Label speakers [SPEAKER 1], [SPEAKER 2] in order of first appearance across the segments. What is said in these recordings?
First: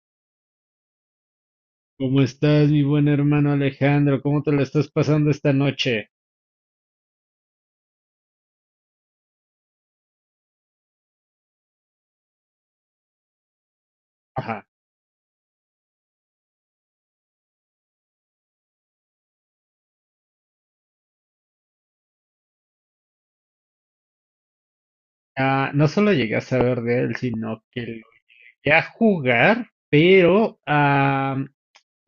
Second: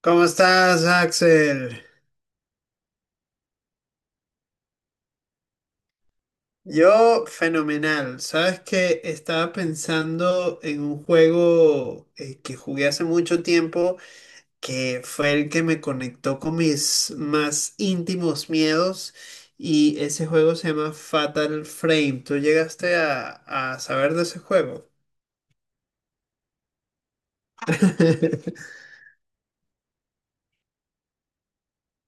[SPEAKER 1] ¿Cómo estás, Axel?
[SPEAKER 2] ¿Cómo estás, mi buen hermano Alejandro? ¿Cómo te lo estás pasando esta noche?
[SPEAKER 1] Yo, fenomenal. Sabes que estaba pensando en un juego que jugué hace mucho tiempo,
[SPEAKER 2] Ajá.
[SPEAKER 1] que fue el que me conectó con mis más íntimos miedos, y ese juego se llama Fatal Frame. ¿Tú llegaste a saber de ese juego?
[SPEAKER 2] Ah, no solo llegué a saber de él, sino que lo llegué a jugar, pero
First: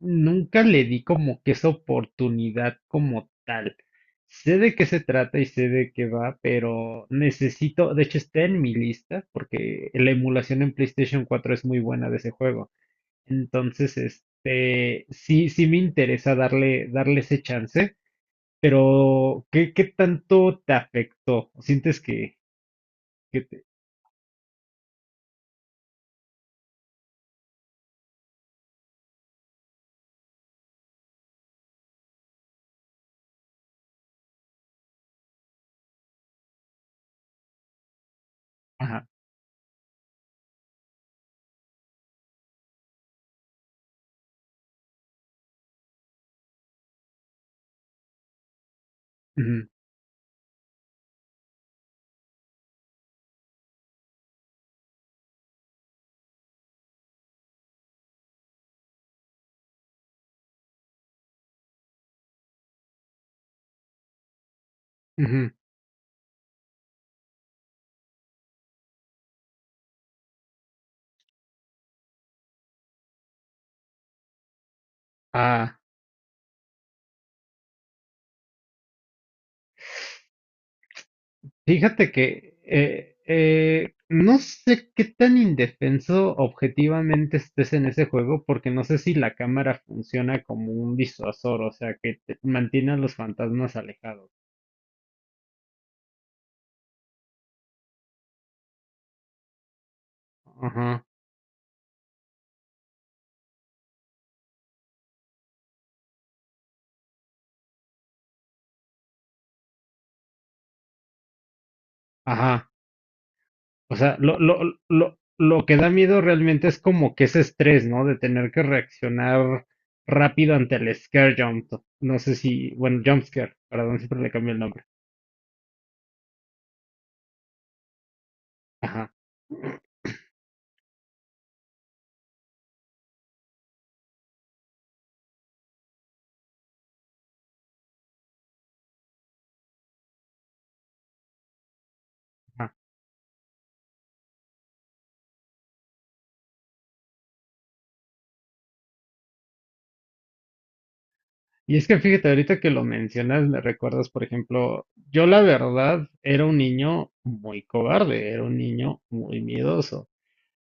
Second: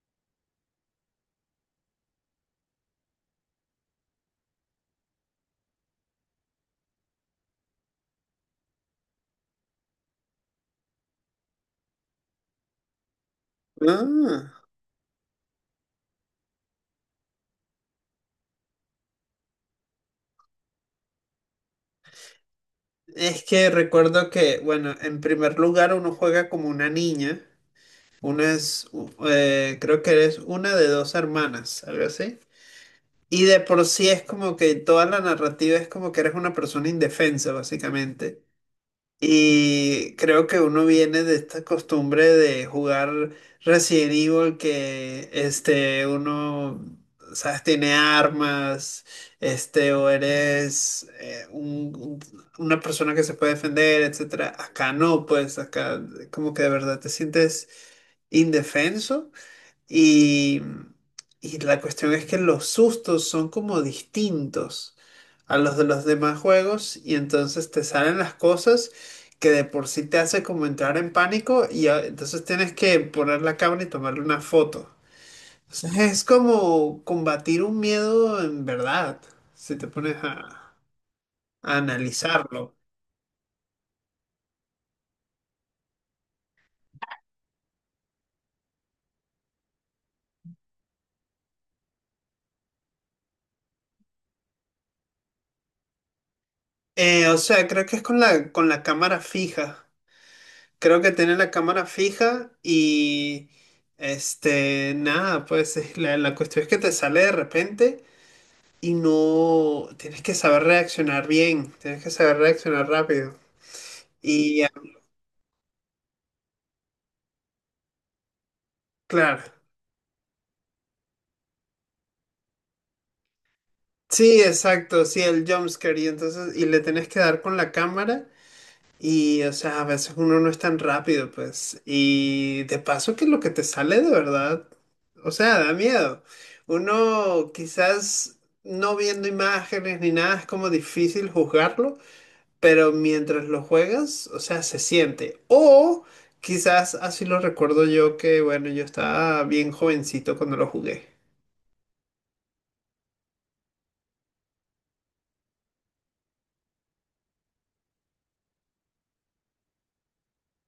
[SPEAKER 2] nunca le di como que esa oportunidad como tal. Sé de qué se trata y sé de qué va, pero necesito, de hecho está en mi lista, porque la emulación en PlayStation 4 es muy buena de ese juego. Entonces,
[SPEAKER 1] Ah,
[SPEAKER 2] este, sí, sí me interesa darle ese chance. O ¿Qué tanto te afectó? ¿Sientes que
[SPEAKER 1] es
[SPEAKER 2] te...?
[SPEAKER 1] que recuerdo que, bueno, en primer lugar uno juega como una niña. Una es, creo que eres una de dos hermanas, algo así. Y de por sí es como que toda la narrativa es como que eres una persona indefensa, básicamente.
[SPEAKER 2] Ajá.
[SPEAKER 1] Y creo que uno viene de esta costumbre de jugar Resident Evil que este, uno, sabes, tiene armas,
[SPEAKER 2] Ujú,
[SPEAKER 1] este, o eres una persona que se puede defender, etcétera. Acá no, pues acá como que de verdad te sientes indefenso. Y, y la cuestión es que los sustos son como distintos
[SPEAKER 2] ujú.
[SPEAKER 1] a los de los demás juegos y entonces te salen las cosas que de por sí te hace como entrar en pánico y entonces tienes que poner la cámara y tomarle una foto.
[SPEAKER 2] Ah,
[SPEAKER 1] Entonces es como combatir un miedo en verdad, si te pones a
[SPEAKER 2] fíjate que
[SPEAKER 1] analizarlo.
[SPEAKER 2] no sé qué tan indefenso objetivamente estés en ese juego, porque no sé si la cámara funciona como un disuasor, o sea, que te mantiene a los fantasmas alejados.
[SPEAKER 1] O sea, creo que es con la cámara fija. Creo
[SPEAKER 2] Ajá,
[SPEAKER 1] que tiene la cámara fija y este, nada, pues es la, la cuestión es que te sale de repente y no tienes que saber reaccionar bien, tienes que saber
[SPEAKER 2] ajá.
[SPEAKER 1] reaccionar rápido.
[SPEAKER 2] O sea, lo, lo,
[SPEAKER 1] Y ah,
[SPEAKER 2] lo, lo que da miedo realmente es como que ese estrés, ¿no? De tener que
[SPEAKER 1] claro,
[SPEAKER 2] reaccionar rápido ante el scare jump. No sé si, bueno, jump scare, perdón, siempre le
[SPEAKER 1] sí,
[SPEAKER 2] cambio el nombre.
[SPEAKER 1] exacto, sí, el jumpscare y entonces, y le tienes que dar con la cámara.
[SPEAKER 2] Ajá,
[SPEAKER 1] Y, o sea, a veces uno no es tan rápido, pues. Y de paso que lo que te sale de verdad, o sea, da miedo. Uno quizás no viendo imágenes ni nada es como difícil juzgarlo,
[SPEAKER 2] ajá.
[SPEAKER 1] pero mientras lo juegas, o sea, se siente. O quizás así lo recuerdo yo que, bueno, yo estaba bien jovencito cuando lo jugué.
[SPEAKER 2] Y es que fíjate, ahorita que lo mencionas, me recuerdas, por ejemplo, yo la verdad era un niño muy cobarde, era un niño muy miedoso.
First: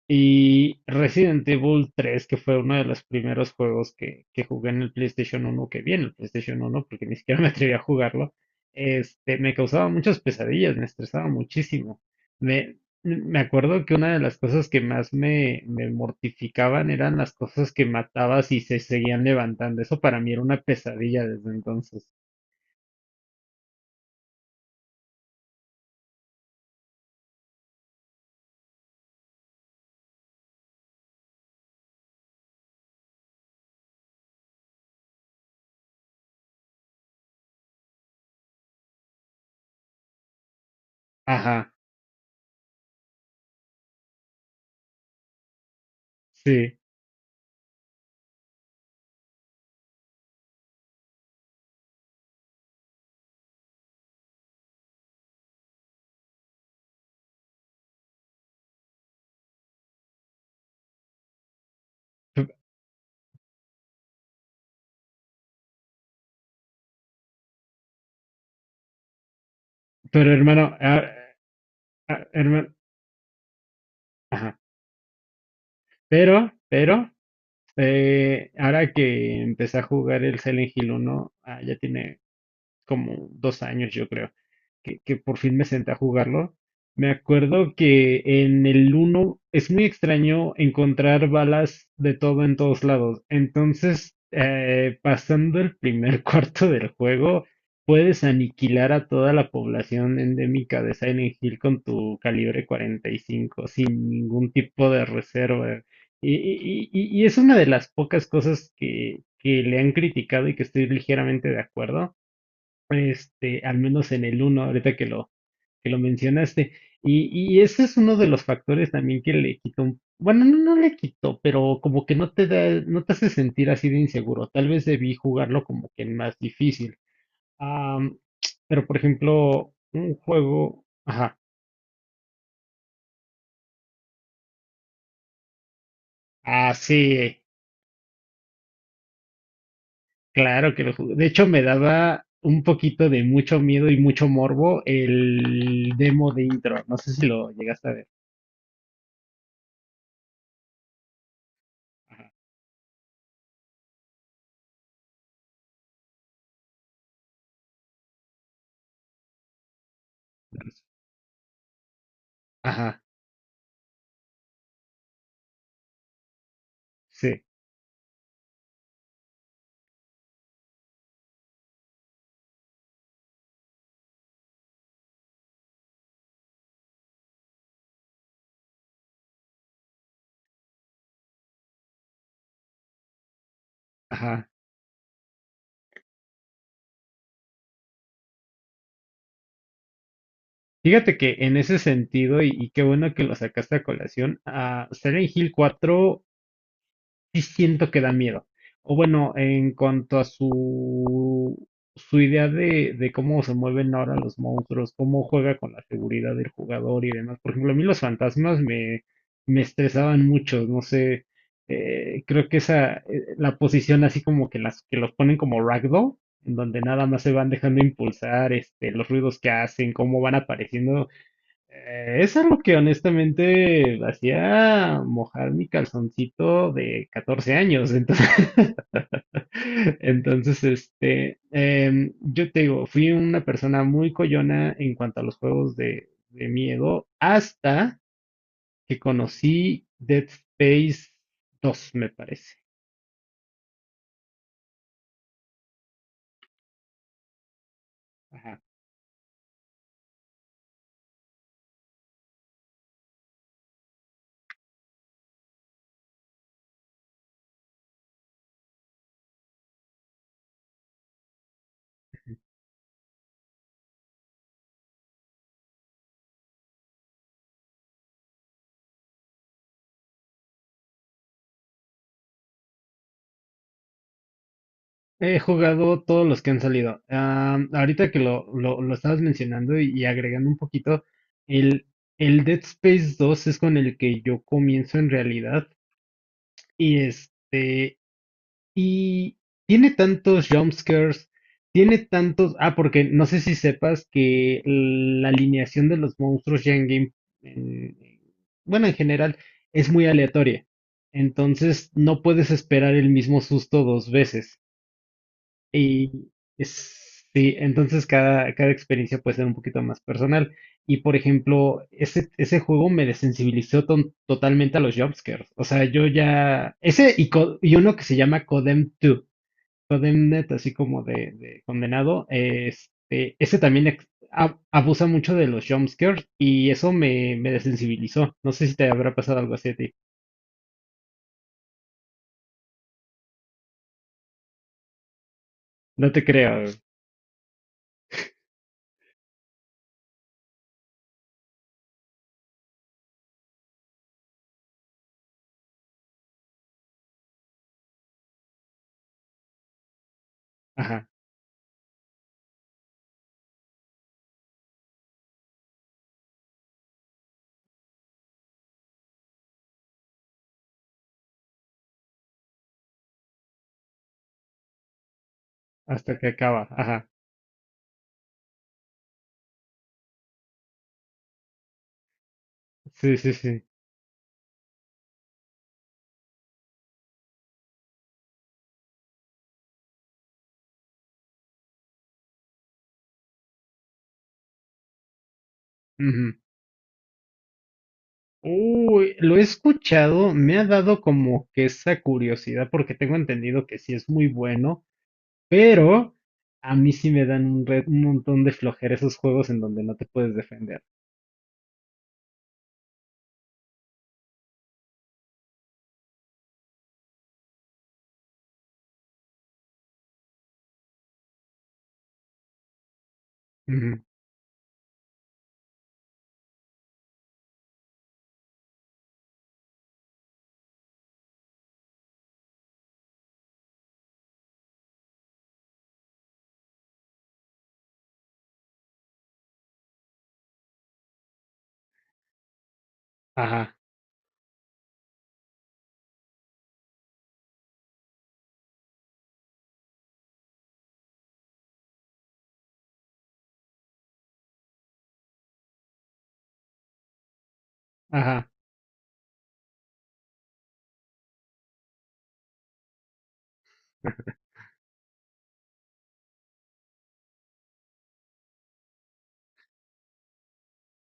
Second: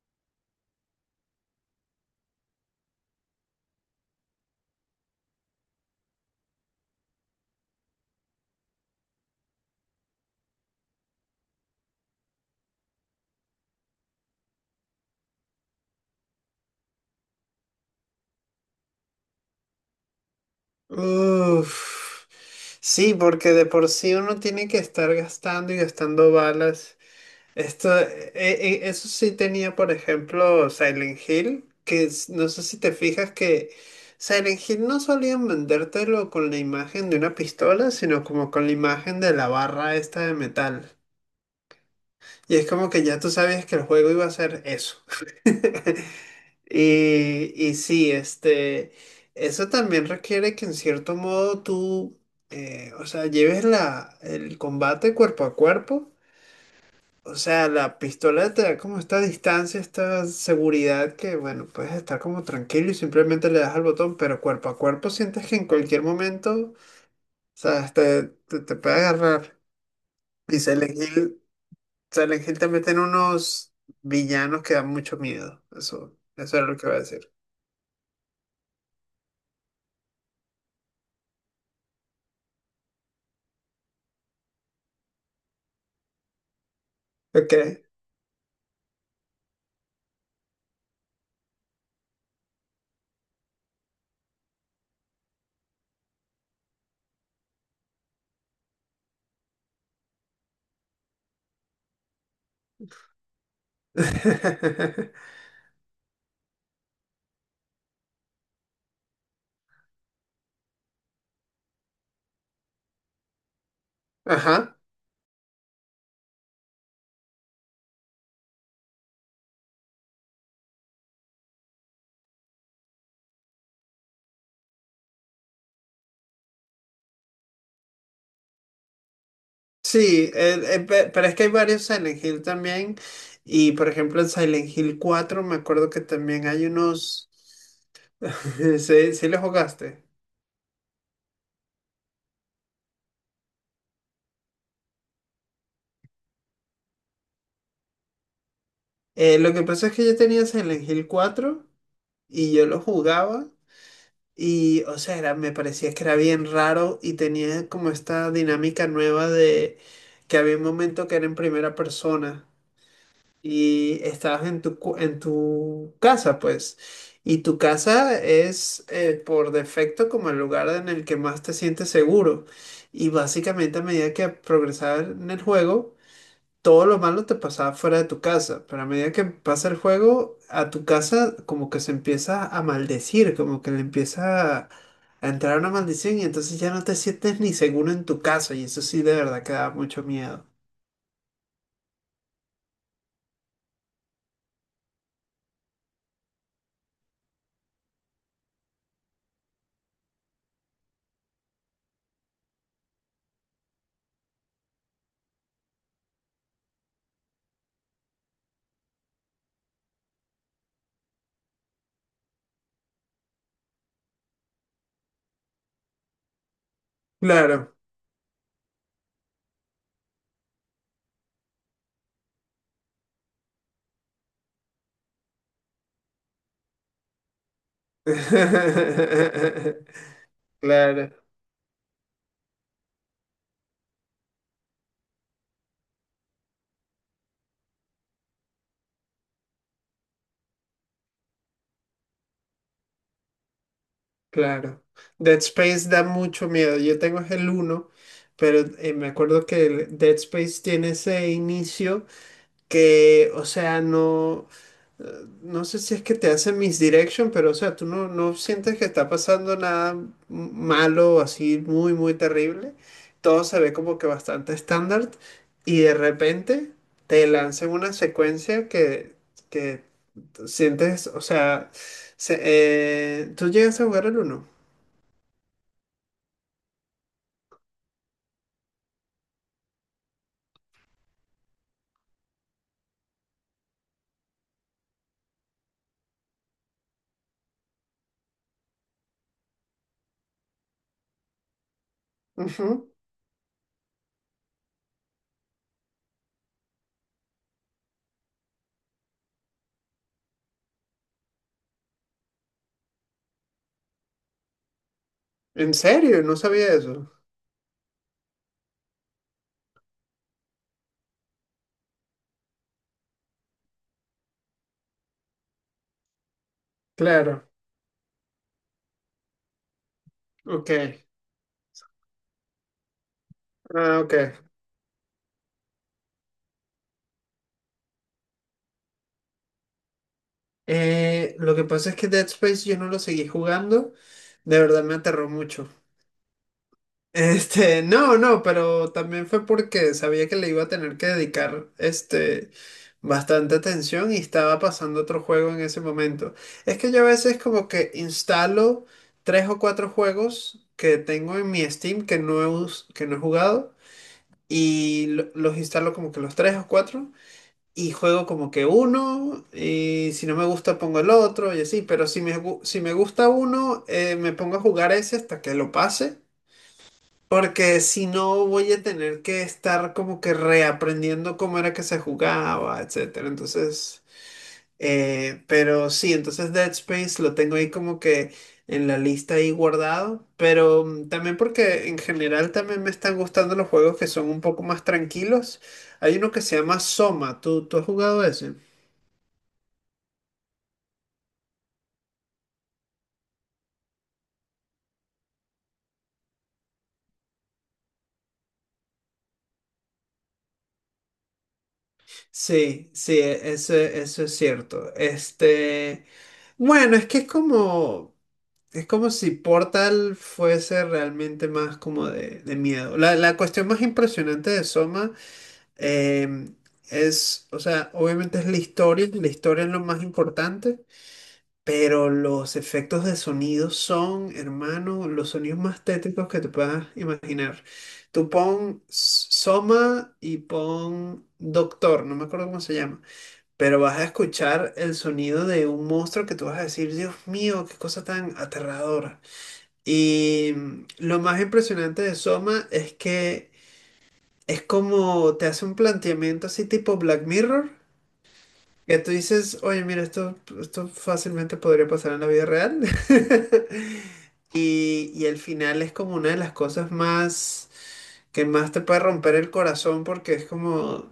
[SPEAKER 2] Y Resident Evil 3 que fue uno de los primeros juegos que, jugué en el PlayStation 1, que vi en el PlayStation 1, porque ni siquiera me atreví a jugarlo, este, me causaba muchas pesadillas, me estresaba muchísimo. Me, me acuerdo que una de las cosas que más me mortificaban eran las cosas que matabas y se seguían levantando. Eso para mí era una pesadilla desde entonces.
[SPEAKER 1] Uf. Sí, porque de por sí uno tiene que estar gastando y gastando balas. Esto, eso sí tenía, por ejemplo, Silent Hill, que es- no sé si te fijas que Silent Hill no solían vendértelo con la imagen de una pistola, sino como con la imagen de la barra esta de metal.
[SPEAKER 2] Ajá,
[SPEAKER 1] Y es como que ya tú sabías que el juego iba a ser eso.
[SPEAKER 2] sí.
[SPEAKER 1] Y, y sí, este, eso también requiere que en cierto modo tú, o sea, lleves la, el combate cuerpo a cuerpo. O sea, la pistola te da como esta distancia, esta seguridad que, bueno, puedes estar como
[SPEAKER 2] P-
[SPEAKER 1] tranquilo y simplemente le das al botón, pero cuerpo a cuerpo sientes que en cualquier momento, sabes, te puede agarrar.
[SPEAKER 2] Pero
[SPEAKER 1] Y
[SPEAKER 2] hermano,
[SPEAKER 1] Silent Hill, Silent Hill
[SPEAKER 2] hermano,
[SPEAKER 1] también tiene unos
[SPEAKER 2] ajá.
[SPEAKER 1] villanos que dan mucho miedo. Eso,
[SPEAKER 2] Pero,
[SPEAKER 1] eso era lo que iba a
[SPEAKER 2] pero,
[SPEAKER 1] decir.
[SPEAKER 2] Eh, ahora que empecé a jugar el Silent Hill 1, ya tiene como 2 años, yo creo que por fin me senté a jugarlo. Me
[SPEAKER 1] Ok.
[SPEAKER 2] acuerdo que en el uno es muy extraño encontrar balas de todo en todos lados. Entonces, pasando el primer cuarto del juego, puedes aniquilar a toda la población endémica de Silent Hill con tu calibre 45 sin ningún tipo de reserva. Y es una de las pocas cosas que, le han criticado y que estoy ligeramente de acuerdo, este, al menos en el uno
[SPEAKER 1] Ajá.
[SPEAKER 2] ahorita que lo mencionaste. Y ese es uno de los factores también que le quitó, bueno, no, no le quitó, pero como que no te da, no te hace sentir así de inseguro. Tal vez debí jugarlo como que más difícil. Am, pero por ejemplo, un
[SPEAKER 1] Sí,
[SPEAKER 2] juego,
[SPEAKER 1] pero es
[SPEAKER 2] ajá,
[SPEAKER 1] que hay varios Silent Hill también. Y por ejemplo, en Silent Hill 4 me acuerdo que también hay
[SPEAKER 2] sí,
[SPEAKER 1] unos. Sí, sí lo jugaste.
[SPEAKER 2] claro que lo jugué. De hecho, me daba un poquito de mucho miedo y mucho morbo el demo de intro. No sé si lo llegaste a ver.
[SPEAKER 1] Lo que pasa es que yo tenía Silent Hill 4 y yo lo jugaba y, o sea, era- me parecía que era bien raro y tenía como esta dinámica nueva de que había un momento que era en primera persona
[SPEAKER 2] Ajá,
[SPEAKER 1] y estabas en tu, en tu casa, pues. Y
[SPEAKER 2] sí,
[SPEAKER 1] tu casa es por defecto como el lugar en el que más te sientes seguro. Y básicamente a medida que progresaba en el juego todo lo malo te pasaba fuera de tu casa, pero a medida que pasa el juego, a tu casa como que se empieza a maldecir, como que le
[SPEAKER 2] ajá.
[SPEAKER 1] empieza a entrar una maldición y entonces ya no te sientes ni seguro en tu casa y eso sí de verdad que da mucho miedo.
[SPEAKER 2] Fíjate que en ese sentido, y qué bueno que lo sacaste a colación, a Silent Hill 4 sí siento que da miedo. O bueno, en cuanto a su, idea de cómo se mueven ahora los monstruos, cómo juega con la seguridad del jugador y demás. Por ejemplo, a mí los fantasmas me estresaban mucho, no sé, creo que la posición así como que que los ponen como ragdoll, en donde nada más se van
[SPEAKER 1] Claro.
[SPEAKER 2] dejando impulsar, este, los ruidos que hacen, cómo van apareciendo. Eso es lo que honestamente hacía mojar mi calzoncito de 14 años. Entonces, entonces
[SPEAKER 1] Claro,
[SPEAKER 2] este, yo te digo, fui una persona muy coyona en cuanto a los juegos de, miedo hasta que conocí Dead Space 2, me parece.
[SPEAKER 1] claro. Dead Space da mucho miedo. Yo tengo es el uno, pero me acuerdo que el Dead Space tiene ese inicio que, o sea, no. No sé si es que te hace misdirection, pero o sea, tú no, no sientes que está pasando nada malo, así muy, muy terrible. Todo se ve como que bastante estándar y de repente te lanzan una secuencia que tú sientes, o sea, se- tú llegas a jugar el uno.
[SPEAKER 2] He jugado todos los que han salido. Ahorita que lo, estabas mencionando y agregando un poquito, el, el Dead Space 2 es con el que yo comienzo en realidad. Y este, y tiene tantos jumpscares, tiene tantos. Ah,
[SPEAKER 1] Ujú.
[SPEAKER 2] porque no sé si sepas que la alineación de los monstruos ya en game, en- bueno, en general, es muy aleatoria. Entonces no puedes esperar el mismo susto dos veces.
[SPEAKER 1] ¿En serio?
[SPEAKER 2] Y
[SPEAKER 1] No sabía eso.
[SPEAKER 2] sí, entonces cada, experiencia puede ser un poquito más personal. Y por ejemplo, ese juego me desensibilizó totalmente a los jumpscares. O sea, yo ya. Ese y,
[SPEAKER 1] Claro,
[SPEAKER 2] co- y uno que se llama Codem 2, Codemnet,
[SPEAKER 1] ok.
[SPEAKER 2] así como de, condenado. Este, ese también
[SPEAKER 1] Ah,
[SPEAKER 2] ex-
[SPEAKER 1] ok.
[SPEAKER 2] ab- abusa mucho de los jumpscares y eso me desensibilizó. No sé si te habrá pasado algo así a ti.
[SPEAKER 1] Lo que pasa es que Dead Space yo no lo seguí jugando. De verdad me aterró mucho.
[SPEAKER 2] No te creo.
[SPEAKER 1] Este, no, no, pero también fue porque sabía que le iba a tener que dedicar, este, bastante atención y estaba pasando otro juego en ese momento. Es que yo a veces como que instalo tres o cuatro juegos que
[SPEAKER 2] Ajá.
[SPEAKER 1] tengo en mi Steam que no he, que no he jugado y los instalo como que los tres o cuatro y juego como que uno y si no me gusta pongo el otro y así, pero si me, si me gusta uno, me pongo a jugar ese hasta que lo
[SPEAKER 2] Hasta
[SPEAKER 1] pase.
[SPEAKER 2] que acaba. Ajá.
[SPEAKER 1] Porque si no voy a tener que estar como que reaprendiendo cómo era que se jugaba,
[SPEAKER 2] Sí,
[SPEAKER 1] etcétera.
[SPEAKER 2] sí,
[SPEAKER 1] Entonces, pero sí, entonces Dead Space lo tengo ahí como que en la lista ahí guardado. Pero mm, también porque en general también me están gustando los juegos que son un poco más tranquilos. Hay uno
[SPEAKER 2] sí.
[SPEAKER 1] que se llama Soma. ¿Tú, tú has jugado ese?
[SPEAKER 2] Uy, lo he escuchado, me ha dado como que esa curiosidad porque tengo entendido que sí es muy bueno, pero a mí sí me dan un montón de flojera esos juegos en donde no te puedes defender.
[SPEAKER 1] Sí, sí, eso, eso es cierto. Este, bueno, es que es como. Es como si Portal fuese realmente más como de miedo. La cuestión más
[SPEAKER 2] Ujú,
[SPEAKER 1] impresionante de Soma eh, es, o sea, obviamente es la historia es lo más importante, pero los efectos de sonido son, hermano, los sonidos más tétricos que te puedas imaginar. Tú pon Soma y pon Doctor, no me acuerdo cómo se llama,
[SPEAKER 2] ajá,
[SPEAKER 1] pero vas a escuchar el sonido de un monstruo que tú vas a decir, Dios mío, qué cosa tan aterradora. Y mm, lo más impresionante de Soma es que es como te hace un planteamiento así tipo Black Mirror,
[SPEAKER 2] ajá,
[SPEAKER 1] que tú dices, oye, mira, esto fácilmente podría pasar en la vida real. Y, y el final es como una de las cosas más que más te puede romper el corazón porque es como...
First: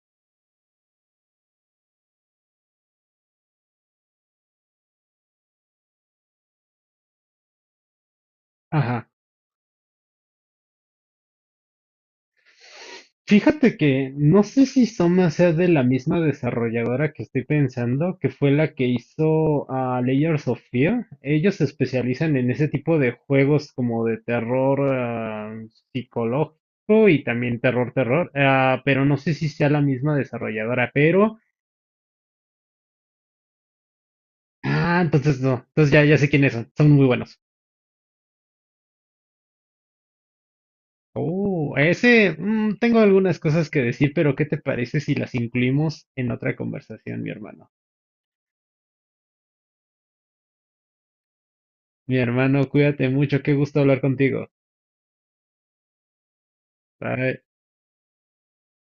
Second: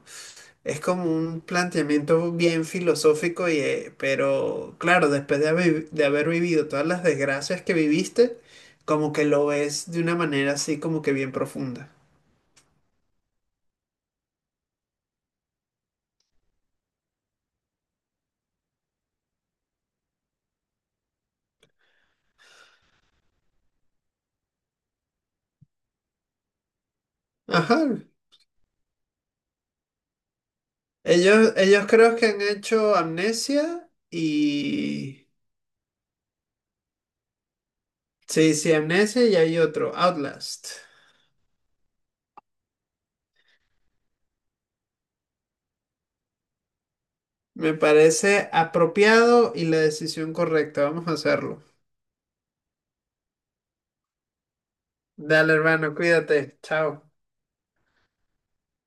[SPEAKER 1] Es como un planteamiento bien filosófico, y, pero claro, después de haber vivido todas las desgracias que viviste,
[SPEAKER 2] ajá.
[SPEAKER 1] como que lo ves de una manera así como que bien profunda.
[SPEAKER 2] Fíjate que no sé si Soma sea de la misma desarrolladora que estoy pensando, que fue la que hizo a Layers of Fear. Ellos se especializan en ese tipo de juegos como de terror psicológico y también
[SPEAKER 1] Ajá.
[SPEAKER 2] terror terror. Pero no sé si sea la misma desarrolladora, pero
[SPEAKER 1] Ellos creo que han hecho Amnesia y...
[SPEAKER 2] entonces no, entonces ya ya sé quiénes son, muy buenos.
[SPEAKER 1] Sí, sí, Amnesia y hay otro, Outlast.
[SPEAKER 2] Oh, ese tengo algunas cosas que decir, pero ¿qué te parece si las incluimos en otra conversación, mi hermano?
[SPEAKER 1] Me parece apropiado y la decisión correcta. Vamos a hacerlo.
[SPEAKER 2] Mi hermano, cuídate mucho, qué gusto hablar contigo.
[SPEAKER 1] Dale, hermano, cuídate. Chao.
[SPEAKER 2] Bye.